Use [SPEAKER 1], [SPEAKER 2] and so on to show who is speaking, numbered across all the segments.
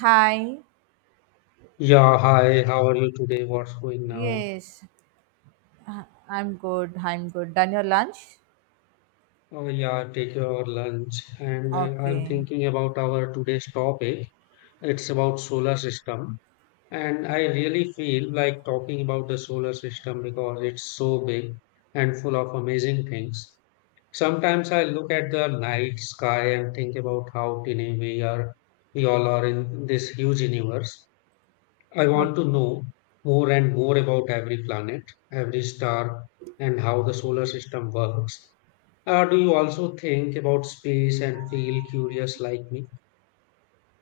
[SPEAKER 1] Hi.
[SPEAKER 2] Yeah, hi, how are you today? What's going now?
[SPEAKER 1] Yes. Uh, I'm good. I'm good. Done your lunch?
[SPEAKER 2] Oh, yeah, take your lunch. And I'm
[SPEAKER 1] Okay.
[SPEAKER 2] thinking about our today's topic. It's about solar system. And I really feel like talking about the solar system because it's so big and full of amazing things. Sometimes I look at the night sky and think about how tiny we are, we all are in this huge universe. I
[SPEAKER 1] Okay.
[SPEAKER 2] want to know more and more about every planet, every star, and how the solar system works. Do you also think about space and feel curious like me?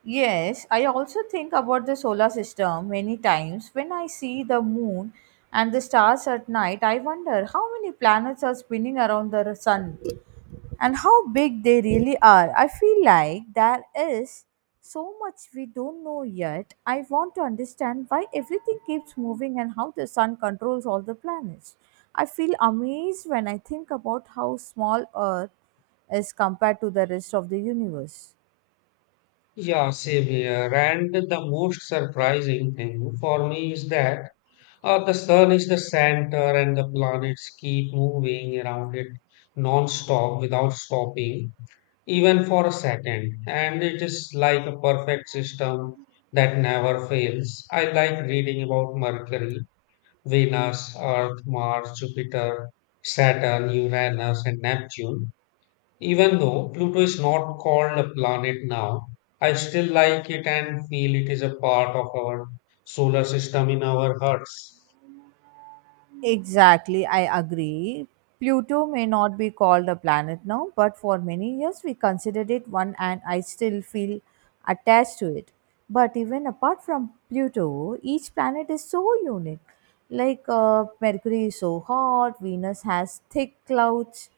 [SPEAKER 1] Yes, I also think about the solar system many times. When I see the moon and the stars at night, I wonder how many planets are spinning around the sun, and how big they really are. I feel like there is so much we don't know yet. I want to understand why everything keeps moving and how the sun controls all the planets. I feel amazed when I think about how small Earth is compared to the rest of the universe.
[SPEAKER 2] Yeah, same here. And the most surprising thing for me is that the sun is the center and the planets keep moving around it non-stop without stopping, even for a second. And it is like a perfect system that never fails. I like reading about Mercury, Venus, Earth, Mars, Jupiter, Saturn, Uranus, and Neptune. Even though Pluto is not called a planet now, I still like it and feel it is a part of our solar system in our hearts.
[SPEAKER 1] Exactly, I agree. Pluto may not be called a planet now, but for many years we considered it one, and I still feel attached to it. But even apart from Pluto, each planet is so unique. Like Mercury is so hot, Venus has thick clouds,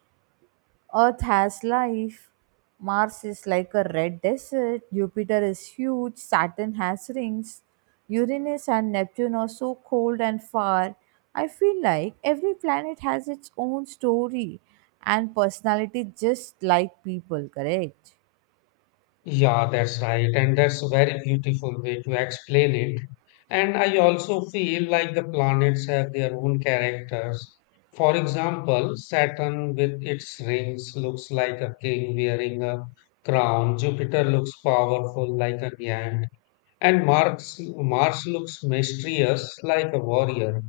[SPEAKER 1] Earth has life. Mars is like a red desert. Jupiter is huge. Saturn has rings. Uranus and Neptune are so cold and far. I feel like every planet has its own story and personality, just like people, correct?
[SPEAKER 2] Yeah, that's right. And that's a very beautiful way to explain it. And I also feel like the planets have their own characters. For example, Saturn with its rings looks like a king wearing a crown. Jupiter looks powerful like a giant. And Mars, Mars looks mysterious like a warrior,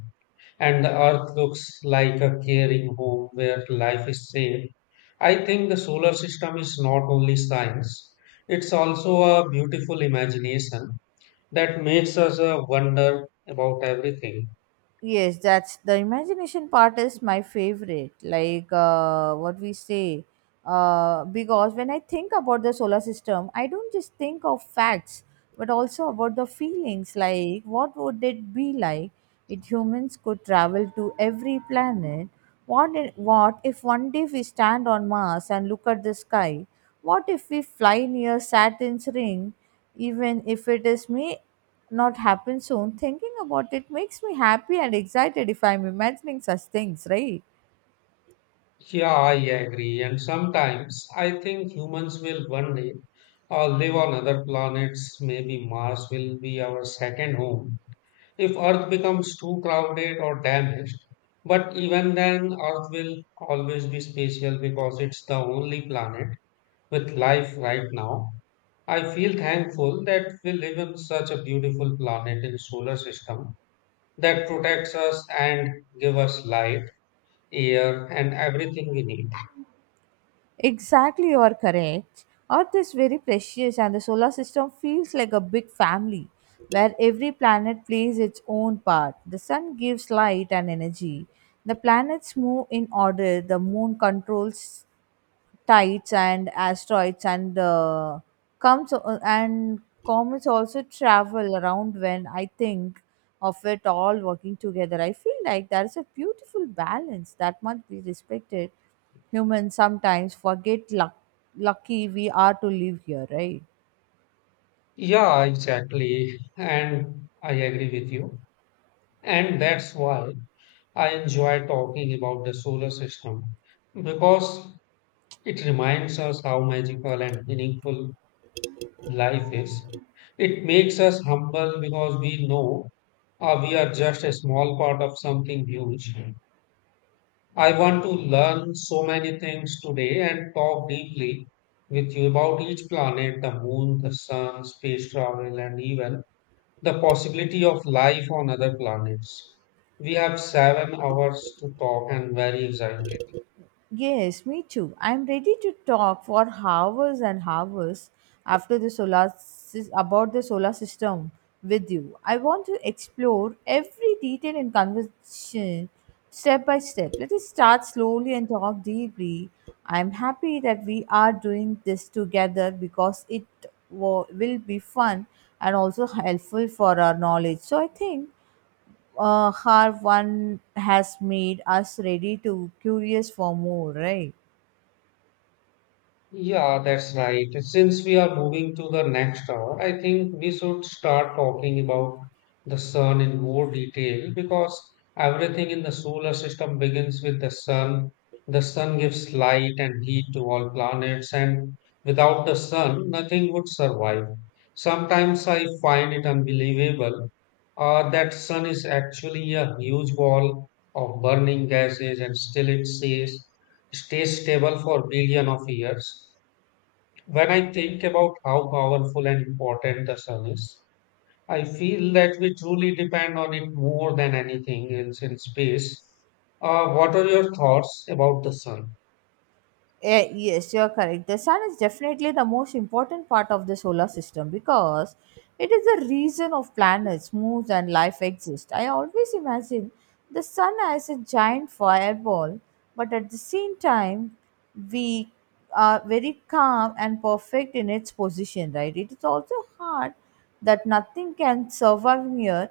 [SPEAKER 2] and the earth looks like a caring home where life is safe. I think the solar system is not only science, it's also a beautiful imagination that makes us wonder about everything.
[SPEAKER 1] Yes, that's the imagination part is my favorite. Like what we say, because when I think about the solar system, I don't just think of facts, but also about the feelings. Like what would it be like if humans could travel to every planet? What if one day we stand on Mars and look at the sky? What if we fly near Saturn's ring, even if it is may not happen soon? Thinking about it makes me happy and excited if I'm imagining such things, right?
[SPEAKER 2] Yeah, I agree. And sometimes I think humans will one day live on other planets. Maybe Mars will be our second home if earth becomes too crowded or damaged. But even then, earth will always be special because it's the only planet with life right now. I feel thankful that we live in such a beautiful planet in solar system that protects us and give us light, air and everything we need.
[SPEAKER 1] Exactly, you are correct. Earth is very precious, and the solar system feels like a big family where every planet plays its own part. The sun gives light and energy. The planets move in order. The moon controls tides and asteroids, and comes and comets also travel around. When I think of it all working together, I feel like there is a beautiful balance that must be respected. Humans sometimes forget luck, lucky we are to live here, right?
[SPEAKER 2] Yeah, exactly. And I agree with you. And that's why I enjoy talking about the solar system because it reminds us how magical and meaningful life is. It makes us humble because we know we are just a small part of something huge. I want to learn so many things today and talk deeply with you about each planet, the moon, the sun, space travel, and even the possibility of life on other planets. We have 7 hours to talk and very excited.
[SPEAKER 1] Yes, me too. I'm ready to talk for hours and hours after the about the solar system with you. I want to explore every detail in conversation step by step. Let us start slowly and talk deeply. I'm happy that we are doing this together because it will be fun and also helpful for our knowledge. So I think her one has made us ready to curious for more, right?
[SPEAKER 2] Yeah, that's right. Since we are moving to the next hour, I think we should start talking about the sun in more detail because everything in the solar system begins with the sun. The sun gives light and heat to all planets, and without the sun, nothing would survive. Sometimes I find it unbelievable that sun is actually a huge ball of burning gases and still it stays stable for billion of years. When I think about how powerful and important the sun is, I feel that we truly depend on it more than anything else in space. What are your thoughts about the sun?
[SPEAKER 1] Eh, yes, you're correct. The sun is definitely the most important part of the solar system because it is the reason of planets, moons and life exist. I always imagine the sun as a giant fireball, but at the same time we are very calm and perfect in its position, right? It is also hard that nothing can survive near,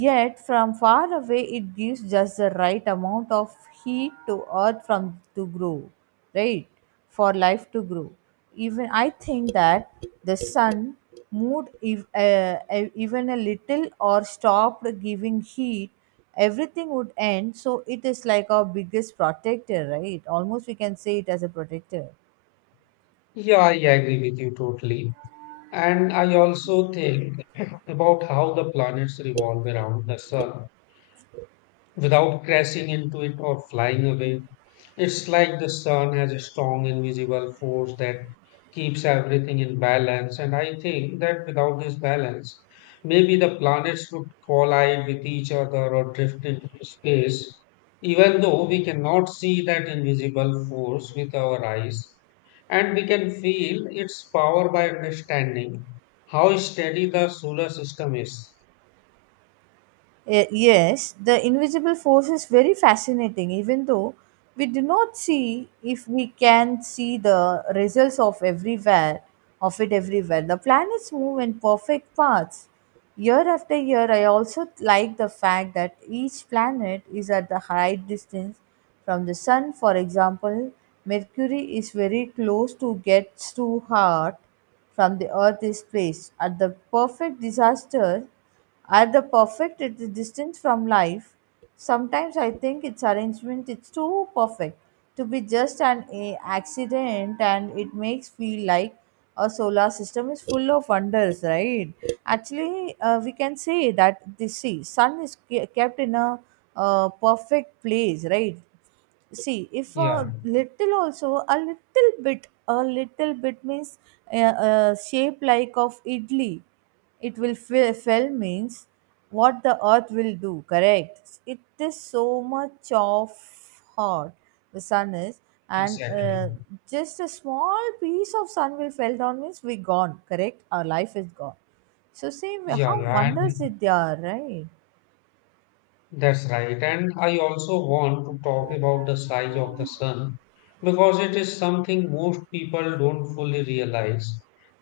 [SPEAKER 1] yet from far away it gives just the right amount of heat to earth from to grow, right? For life to grow. Even I think that the sun moved if, even a little or stopped giving heat, everything would end. So it is like our biggest protector, right? Almost we can say it as a protector.
[SPEAKER 2] Yeah, I agree with you totally. And I also think about how the planets revolve around the sun, without crashing into it or flying away. It's like the sun has a strong invisible force that keeps everything in balance, and I think that without this balance, maybe the planets would collide with each other or drift into space. Even though we cannot see that invisible force with our eyes, and we can feel its power by understanding how steady the solar system is.
[SPEAKER 1] Eh, yes, the invisible force is very fascinating, even though we do not see if we can see the results of everywhere of it everywhere. The planets move in perfect paths. Year after year, I also like the fact that each planet is at the right distance from the sun. For example, Mercury is very close to gets too hot from the Earth is placed at the perfect disaster are the perfect, it is distance from life. Sometimes I think its arrangement is too perfect to be just accident, and it makes feel like a solar system is full of wonders, right? Actually, we can say that the see, sun is kept in a perfect place, right? See if
[SPEAKER 2] Yeah,
[SPEAKER 1] a little also a little bit, a little bit means a shape like of idli, it will fill means what the earth will do, correct? It is so much of hot the sun is, and
[SPEAKER 2] exactly.
[SPEAKER 1] just a small piece of sun will fell down means we gone, correct? Our life is gone. So see
[SPEAKER 2] Yeah,
[SPEAKER 1] how
[SPEAKER 2] yeah,
[SPEAKER 1] wonders
[SPEAKER 2] and
[SPEAKER 1] it they are, right?
[SPEAKER 2] that's right. And I also want to talk about the size of the sun because it is something most people don't fully realize.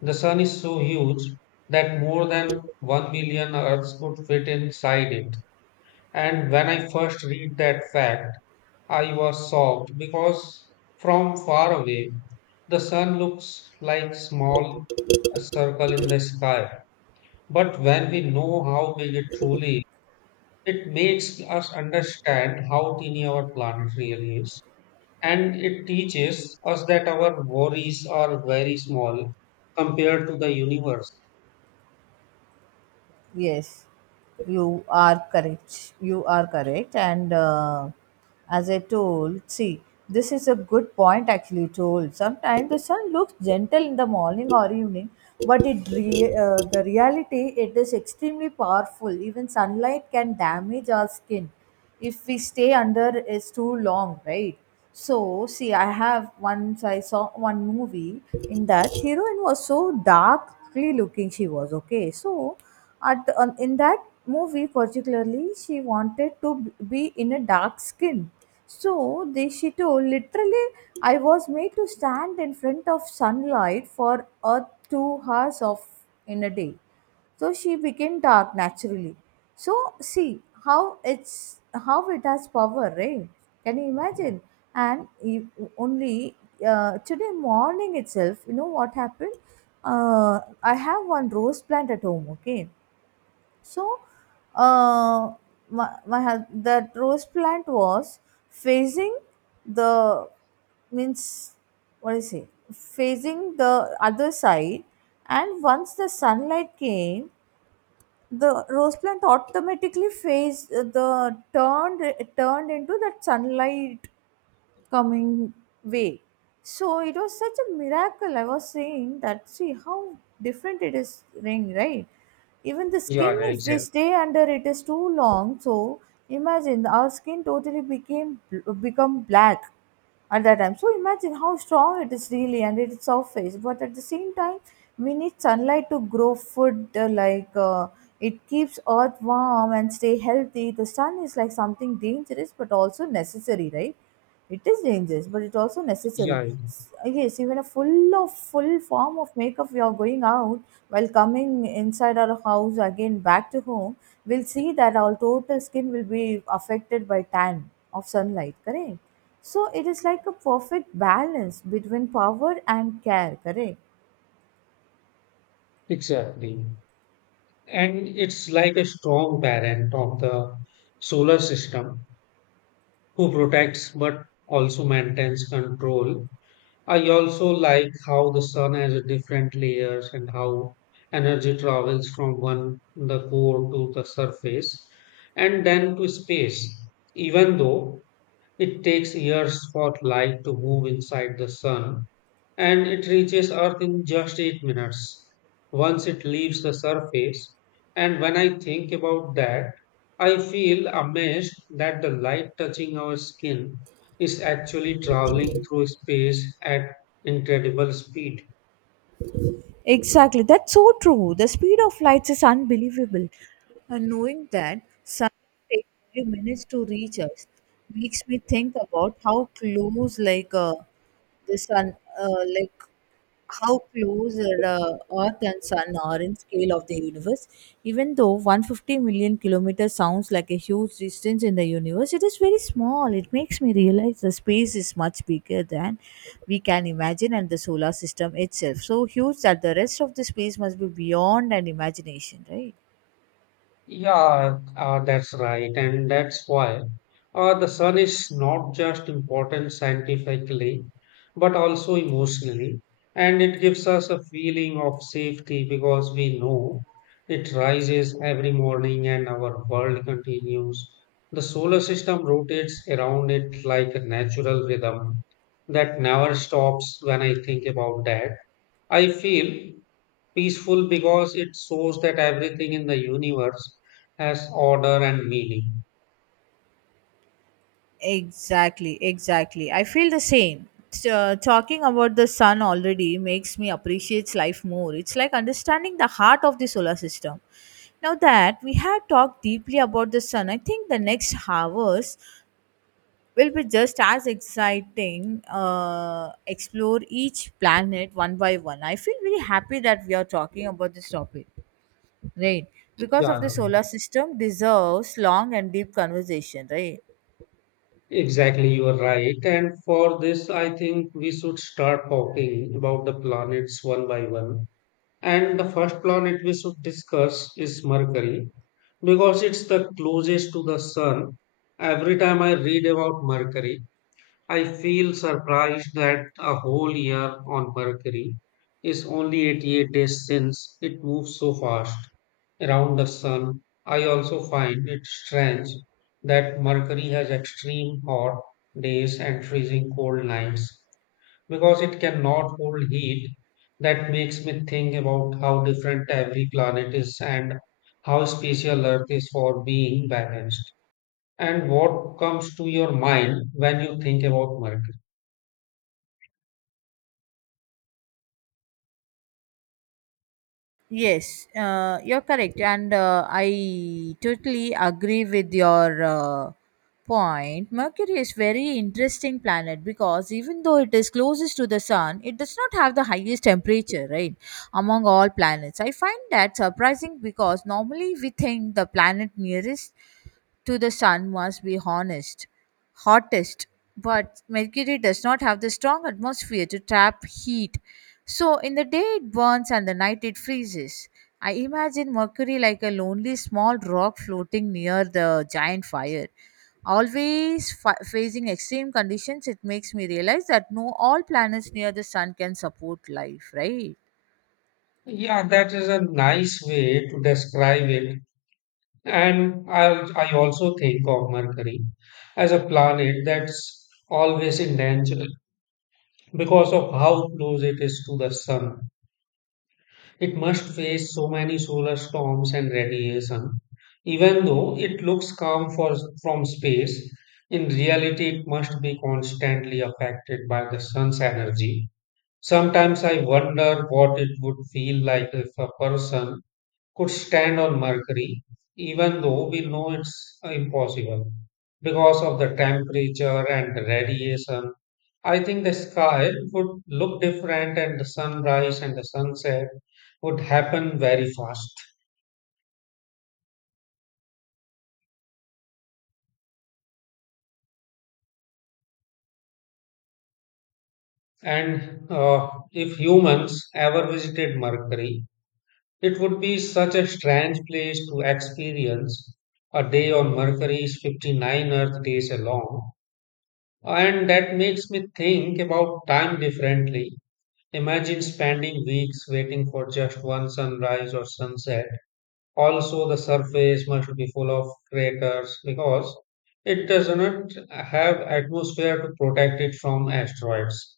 [SPEAKER 2] The sun is so huge that more than 1 billion Earths could fit inside it. And when I first read that fact, I was shocked because from far away, the sun looks like small circle in the sky. But when we know how big it truly, it makes us understand how teeny our planet really is, and it teaches us that our worries are very small compared to the universe.
[SPEAKER 1] Yes, you are correct. You are correct. And as I told, see, this is a good point actually told. Sometimes the sun looks gentle in the morning or evening, but it the reality it is extremely powerful. Even sunlight can damage our skin if we stay under is too long, right? So, see, I have once I saw one movie, in that heroine was so darkly looking, she was okay. So in that movie particularly, she wanted to be in a dark skin. So they, she told literally, I was made to stand in front of sunlight for a 2 hours of in a day. So she became dark naturally. So see how it's how it has power, right? Can you imagine? And you, only today morning itself, you know what happened? I have one rose plant at home. Okay, so, uh, that rose plant was facing the means what do say facing the other side, and once the sunlight came, the rose plant automatically faced the turned turned into that sunlight coming way. So it was such a miracle. I was saying that, see how different it is ring, right? Even the skin,
[SPEAKER 2] Yeah,
[SPEAKER 1] if we
[SPEAKER 2] exactly.
[SPEAKER 1] stay under it is too long, so imagine our skin totally became become black at that time. So imagine how strong it is really and its surface. But at the same time, we need sunlight to grow food, it keeps earth warm and stay healthy. The sun is like something dangerous but also necessary, right? It is dangerous, but it's also necessary.
[SPEAKER 2] Yeah,
[SPEAKER 1] Yes, even a full of full form of makeup we are going out, while coming inside our house again back to home, we'll see that our total skin will be affected by tan of sunlight, correct? So it is like a perfect balance between power and care, correct?
[SPEAKER 2] exactly. And it's like a strong parent of the solar system who protects but also maintains control. I also like how the sun has a different layers and how energy travels from one the core to the surface and then to space. Even though it takes years for light to move inside the sun, and it reaches Earth in just 8 minutes once it leaves the surface. And when I think about that, I feel amazed that the light touching our skin is actually traveling through space at incredible speed.
[SPEAKER 1] Exactly, that's so true. The speed of lights is unbelievable. And knowing that take few minutes to reach us makes me think about how close like the sun like how close the earth and sun are in scale of the universe, even though 150 million kilometers sounds like a huge distance in the universe, it is very small. It makes me realize the space is much bigger than we can imagine, and the solar system itself so huge that the rest of the space must be beyond an imagination, right?
[SPEAKER 2] Yeah, that's right. And that's why the sun is not just important scientifically, but also emotionally. And it gives us a feeling of safety because we know it rises every morning and our world continues. The solar system rotates around it like a natural rhythm that never stops. When I think about that, I feel peaceful because it shows that everything in the universe has order and meaning.
[SPEAKER 1] Exactly, exactly. I feel the same. Talking about the sun already makes me appreciate life more. It's like understanding the heart of the solar system. Now that we have talked deeply about the sun, I think the next hours will be just as exciting. Explore each planet one by one. I feel very happy that we are talking about this topic, right? Because of
[SPEAKER 2] Yeah,
[SPEAKER 1] the solar system deserves long and deep conversation, right?
[SPEAKER 2] exactly, you are right. And for this, I think we should start talking about the planets one by one. And the first planet we should discuss is Mercury because it's the closest to the sun. Every time I read about Mercury, I feel surprised that a whole year on Mercury is only 88 days since it moves so fast around the Sun. I also find it strange that Mercury has extreme hot days and freezing cold nights because it cannot hold heat. That makes me think about how different every planet is and how special Earth is for being balanced. And what comes to your mind when you think about Mercury?
[SPEAKER 1] Yes, you're correct, and I totally agree with your point. Mercury is very interesting planet because even though it is closest to the sun, it does not have the highest temperature, right? Among all planets, I find that surprising because normally we think the planet nearest to the sun must be honest, hottest, but Mercury does not have the strong atmosphere to trap heat. So in the day it burns and the night it freezes. I imagine Mercury like a lonely small rock floating near the giant fire. Always facing extreme conditions, it makes me realize that no all planets near the sun can support life, right?
[SPEAKER 2] Yeah, that is a nice way to describe it. And I also think of Mercury as a planet that's always in danger because of how close it is to the sun. It must face so many solar storms and radiation. Even though it looks calm from space, in reality, it must be constantly affected by the sun's energy. Sometimes I wonder what it would feel like if a person could stand on Mercury, even though we know it's impossible because of the temperature and the radiation. I think the sky would look different, and the sunrise and the sunset would happen very fast. And if humans ever visited Mercury, it would be such a strange place to experience. A day on Mercury is 59 Earth days long. And that makes me think about time differently. Imagine spending weeks waiting for just one sunrise or sunset. Also, the surface must be full of craters because it does not have atmosphere to protect it from asteroids.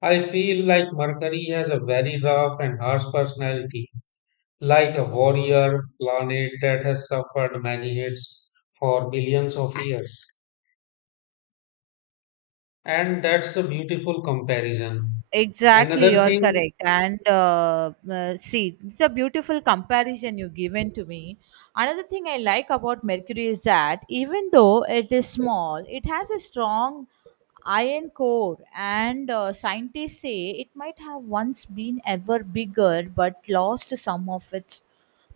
[SPEAKER 2] I feel like Mercury has a very rough and harsh personality, like a warrior planet that has suffered many hits for billions of years. And that's a beautiful comparison.
[SPEAKER 1] Exactly,
[SPEAKER 2] Another
[SPEAKER 1] you're
[SPEAKER 2] thing,
[SPEAKER 1] correct. And see, it's a beautiful comparison you have given to me. Another thing I like about Mercury is that even though it is small, it has a strong iron core, and scientists say it might have once been ever bigger but lost some of its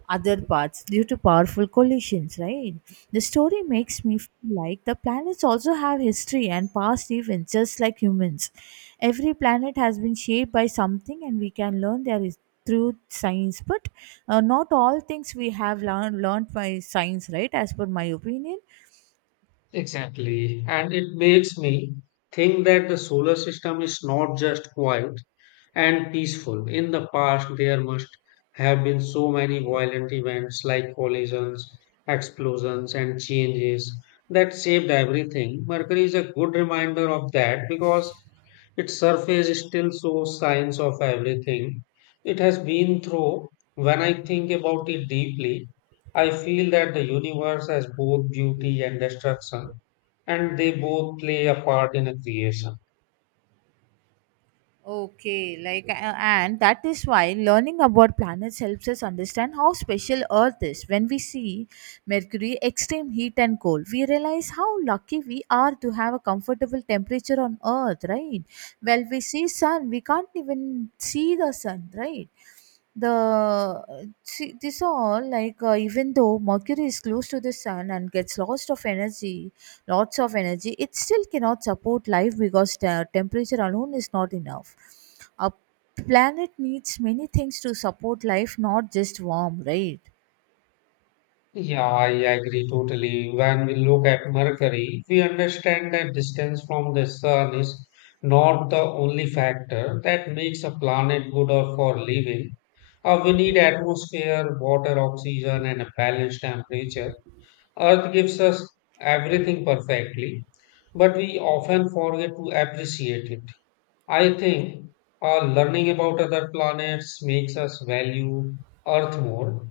[SPEAKER 1] other parts due to powerful collisions, right? The story makes me feel like the planets also have history and past events, just like humans. Every planet has been shaped by something, and we can learn there is through science but not all things we have learned by science, right, as per my opinion.
[SPEAKER 2] exactly. And it makes me think that the solar system is not just quiet and peaceful. In the past, there must have been so many violent events like collisions, explosions, and changes that saved everything. Mercury is a good reminder of that because its surface still shows signs of everything it has been through. When I think about it deeply, I feel that the universe has both beauty and destruction, and they both play a part in a creation.
[SPEAKER 1] Okay, like, and that is why learning about planets helps us understand how special Earth is. When we see Mercury, extreme heat and cold, we realize how lucky we are to have a comfortable temperature on Earth, right? Well, we see Sun, we can't even see the Sun, right? The this all even though Mercury is close to the Sun and gets lots of energy, it still cannot support life because the temperature alone is not enough. A planet needs many things to support life, not just warm, right?
[SPEAKER 2] Yeah, I agree totally. When we look at Mercury, we understand that distance from the sun is not the only factor that makes a planet good or for living. We need atmosphere, water, oxygen, and a balanced temperature. Earth gives us everything perfectly, but we often forget to appreciate it. I think learning about other planets makes us value Earth more.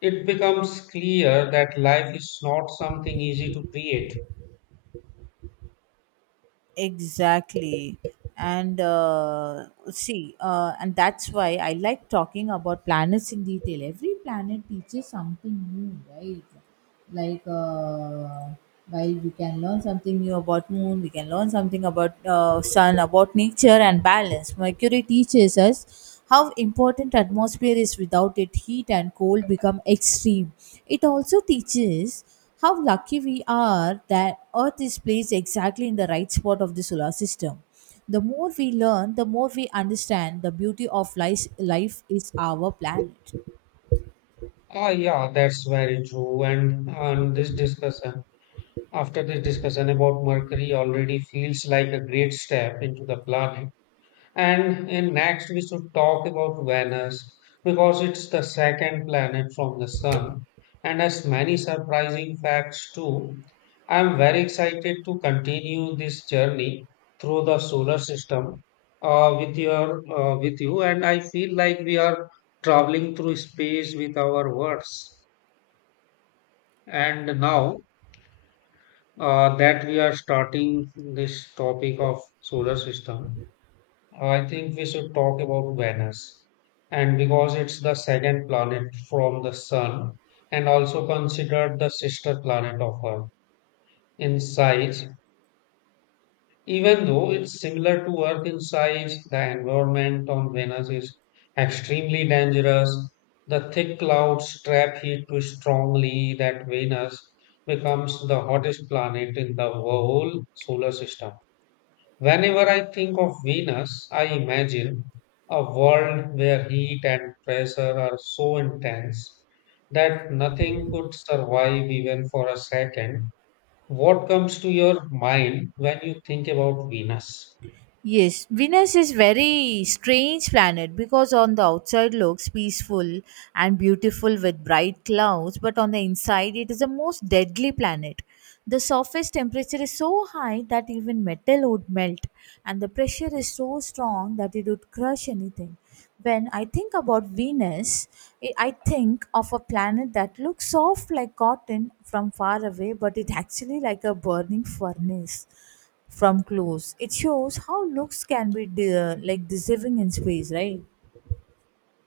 [SPEAKER 2] It becomes clear that life is not something easy to create.
[SPEAKER 1] Exactly. And uh, and that's why I like talking about planets in detail. Every planet teaches something new, right? Like, uh, while we can learn something new about moon, we can learn something about sun, about nature and balance. Mercury teaches us how important atmosphere is. Without it, heat and cold become extreme. It also teaches how lucky we are that Earth is placed exactly in the right spot of the solar system. The more we learn, the more we understand the beauty of life, life is our planet.
[SPEAKER 2] Ah, yeah, that's very true. And on this discussion, after this discussion about Mercury, already feels like a great step into the planet. And in next, we should talk about Venus because it's the second planet from the Sun and has many surprising facts too. I'm very excited to continue this journey through the solar system with you, and I feel like we are traveling through space with our words. And now that we are starting this topic of solar system, I think we should talk about Venus, and because it's the second planet from the Sun and also considered the sister planet of Earth in size, even though it's similar to Earth in size, the environment on Venus is extremely dangerous. The thick clouds trap heat too strongly that Venus becomes the hottest planet in the whole solar system. Whenever I think of Venus, I imagine a world where heat and pressure are so intense that nothing could survive even for a second. What comes to your mind when you think about Venus?
[SPEAKER 1] Yes, Venus is very strange planet because on the outside looks peaceful and beautiful with bright clouds, but on the inside it is the most deadly planet. The surface temperature is so high that even metal would melt, and the pressure is so strong that it would crush anything. When I think about Venus, I think of a planet that looks soft like cotton from far away, but it actually like a burning furnace from close. It shows how looks can be like deceiving in space, right?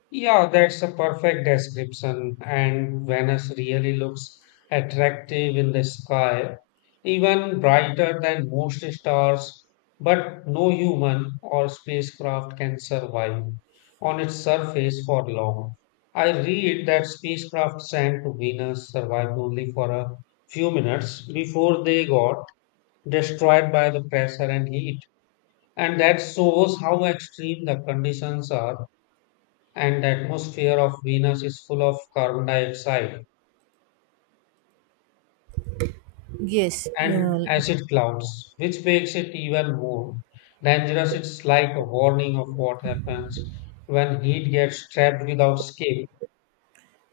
[SPEAKER 2] Yeah, that's a perfect description. And Venus really looks attractive in the sky, even brighter than most stars. But no human or spacecraft can survive on its surface for long. I read that spacecraft sent to Venus survived only for a few minutes before they got destroyed by the pressure and heat. And that shows how extreme the conditions are, and the atmosphere of Venus is full of carbon dioxide
[SPEAKER 1] Yes,
[SPEAKER 2] and
[SPEAKER 1] uh,
[SPEAKER 2] acid clouds, which makes it even more dangerous. It's like a warning of what happens when heat gets trapped without escape.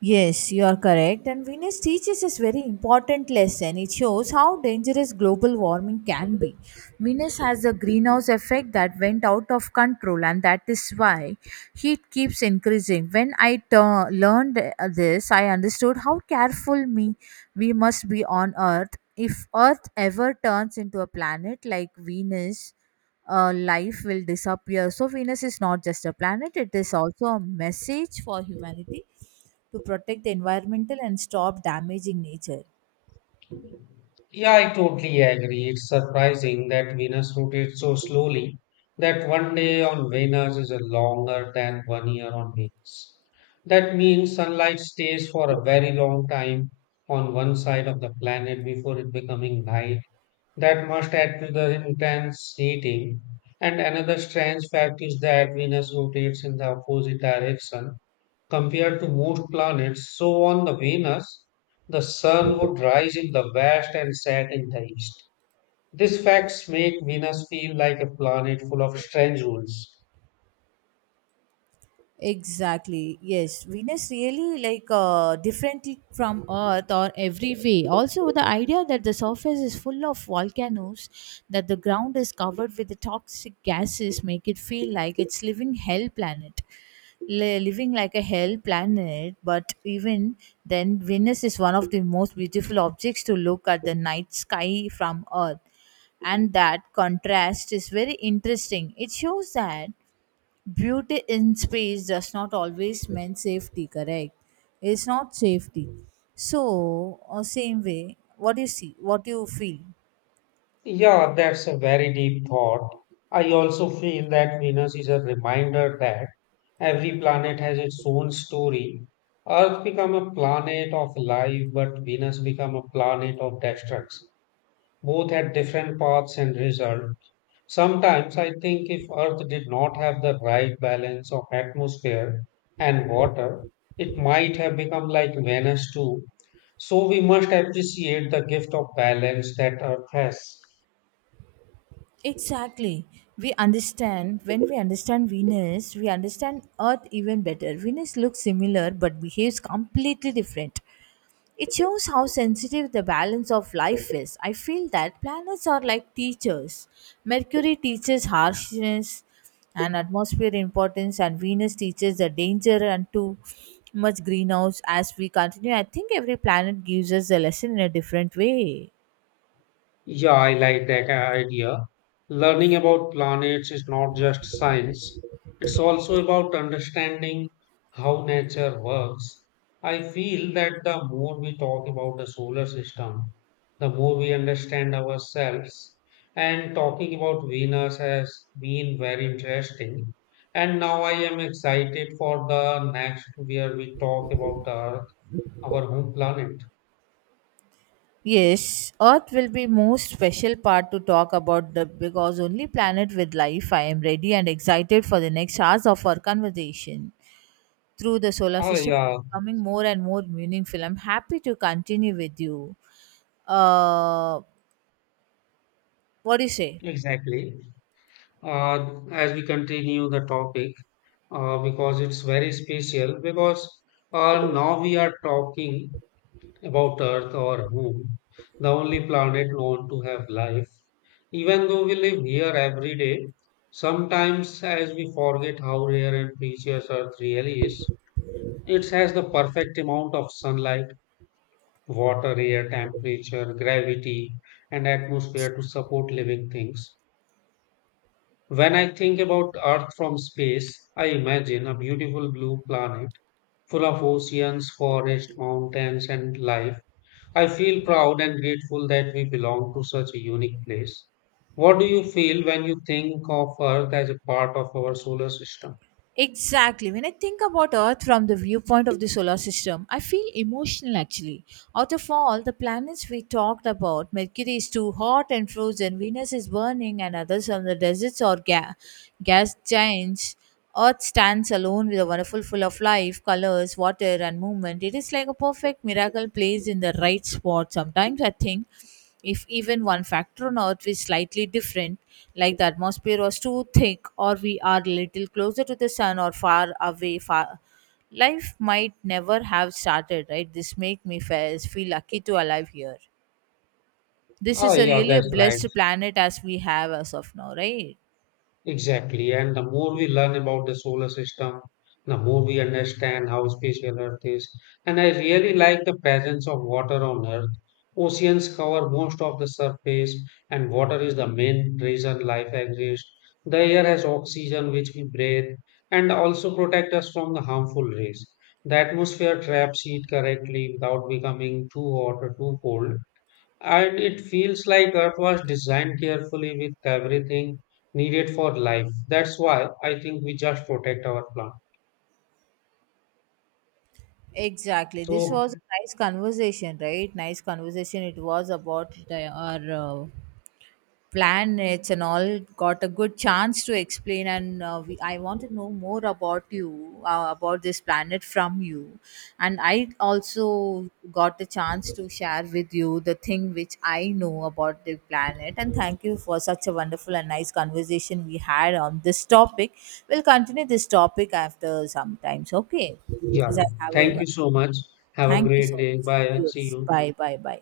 [SPEAKER 1] Yes, you are correct. And Venus teaches us very important lesson. It shows how dangerous global warming can be. Venus has a greenhouse effect that went out of control, and that is why heat keeps increasing. When I learned this, I understood how careful me we must be on Earth. If Earth ever turns into a planet like Venus, life will disappear. So Venus is not just a planet; it is also a message for humanity to protect the environmental and stop damaging nature.
[SPEAKER 2] Yeah, I totally agree. It's surprising that Venus rotates so slowly that one day on Venus is longer than one year on Venus. That means sunlight stays for a very long time on one side of the planet before it becoming night. That must add to the intense heating. And another strange fact is that Venus rotates in the opposite direction compared to most planets. So, on the Venus, the sun would rise in the west and set in the east. These facts make Venus feel like a planet full of strange rules.
[SPEAKER 1] Exactly. Yes, Venus really different from Earth or every way. Also, the idea that the surface is full of volcanoes, that the ground is covered with the toxic gases, make it feel like it's living hell planet, living like a hell planet. But even then, Venus is one of the most beautiful objects to look at the night sky from Earth, and that contrast is very interesting. It shows that beauty in space does not always mean safety, correct? It's not safety. So, same way what you see, what you feel.
[SPEAKER 2] Yeah, that's a very deep thought. I also feel that Venus is a reminder that every planet has its own story. Earth become a planet of life, but Venus become a planet of destruction. Both had different paths and result. Sometimes I think if Earth did not have the right balance of atmosphere and water, it might have become like Venus too. So we must appreciate the gift of balance that Earth has.
[SPEAKER 1] Exactly, we understand. When we understand Venus, we understand Earth even better. Venus looks similar but behaves completely different. It shows how sensitive the balance of life is. I feel that planets are like teachers. Mercury teaches harshness and atmosphere importance, and Venus teaches the danger and too much greenhouse. As we continue, I think every planet gives us a lesson in a different way.
[SPEAKER 2] Yeah, I like that idea. Learning about planets is not just science, it's also about understanding how nature works. I feel that the more we talk about the solar system, the more we understand ourselves. And talking about Venus has been very interesting. And now I am excited for the next where we talk about our home planet.
[SPEAKER 1] Yes, Earth will be most special part to talk about the because only planet with life. I am ready and excited for the next hours of our conversation through the solar
[SPEAKER 2] Oh,
[SPEAKER 1] system is
[SPEAKER 2] yeah,
[SPEAKER 1] becoming more and more meaningful. I'm happy to continue with you. Uh, what do you say?
[SPEAKER 2] exactly. As we continue the topic, because it's very special, because now we are talking about Earth, or home, the only planet known to have life. Even though we live here every day, sometimes as we forget how rare and precious Earth really is. It has the perfect amount of sunlight, water, air, temperature, gravity, and atmosphere to support living things. When I think about Earth from space, I imagine a beautiful blue planet full of oceans, forests, mountains, and life. I feel proud and grateful that we belong to such a unique place. What do you feel when you think of Earth as a part of our solar system?
[SPEAKER 1] Exactly. When I think about Earth from the viewpoint of the solar system, I feel emotional actually. Out of all the planets we talked about, Mercury is too hot and frozen, Venus is burning, and others are the deserts or gas giants. Earth stands alone with a wonderful full of life, colors, water, and movement. It is like a perfect miracle placed in the right spot. Sometimes I think if even one factor on Earth is slightly different, like the atmosphere was too thick, or we are little closer to the sun or far away, far, life might never have started. Right? This make me feel lucky to alive here. This
[SPEAKER 2] Ah,
[SPEAKER 1] is a
[SPEAKER 2] yeah,
[SPEAKER 1] really a
[SPEAKER 2] that's right.
[SPEAKER 1] blessed planet as we have as of now, right?
[SPEAKER 2] Exactly. And the more we learn about the solar system, the more we understand how special Earth is. And I really like the presence of water on Earth. Oceans cover most of the surface, and water is the main reason life exists. The air has oxygen which we breathe and also protect us from the harmful rays. The atmosphere traps heat correctly without becoming too hot or too cold. And it feels like Earth was designed carefully with everything needed for life. That's why I think we just protect our planet.
[SPEAKER 1] Exactly. This
[SPEAKER 2] So,
[SPEAKER 1] was a nice conversation, right? Nice conversation. It was about our uh, planets and all, got a good chance to explain, and I want to know more about you, about this planet from you, and I also got the chance to share with you the thing which I know about the planet. And thank you for such a wonderful and nice conversation we had on this topic. We'll continue this topic after some times, okay?
[SPEAKER 2] yeah,
[SPEAKER 1] As I have
[SPEAKER 2] thank
[SPEAKER 1] a,
[SPEAKER 2] you so much. Have a
[SPEAKER 1] thank you
[SPEAKER 2] great
[SPEAKER 1] so
[SPEAKER 2] day.
[SPEAKER 1] much.
[SPEAKER 2] Bye. See
[SPEAKER 1] Yes,
[SPEAKER 2] you.
[SPEAKER 1] bye bye bye.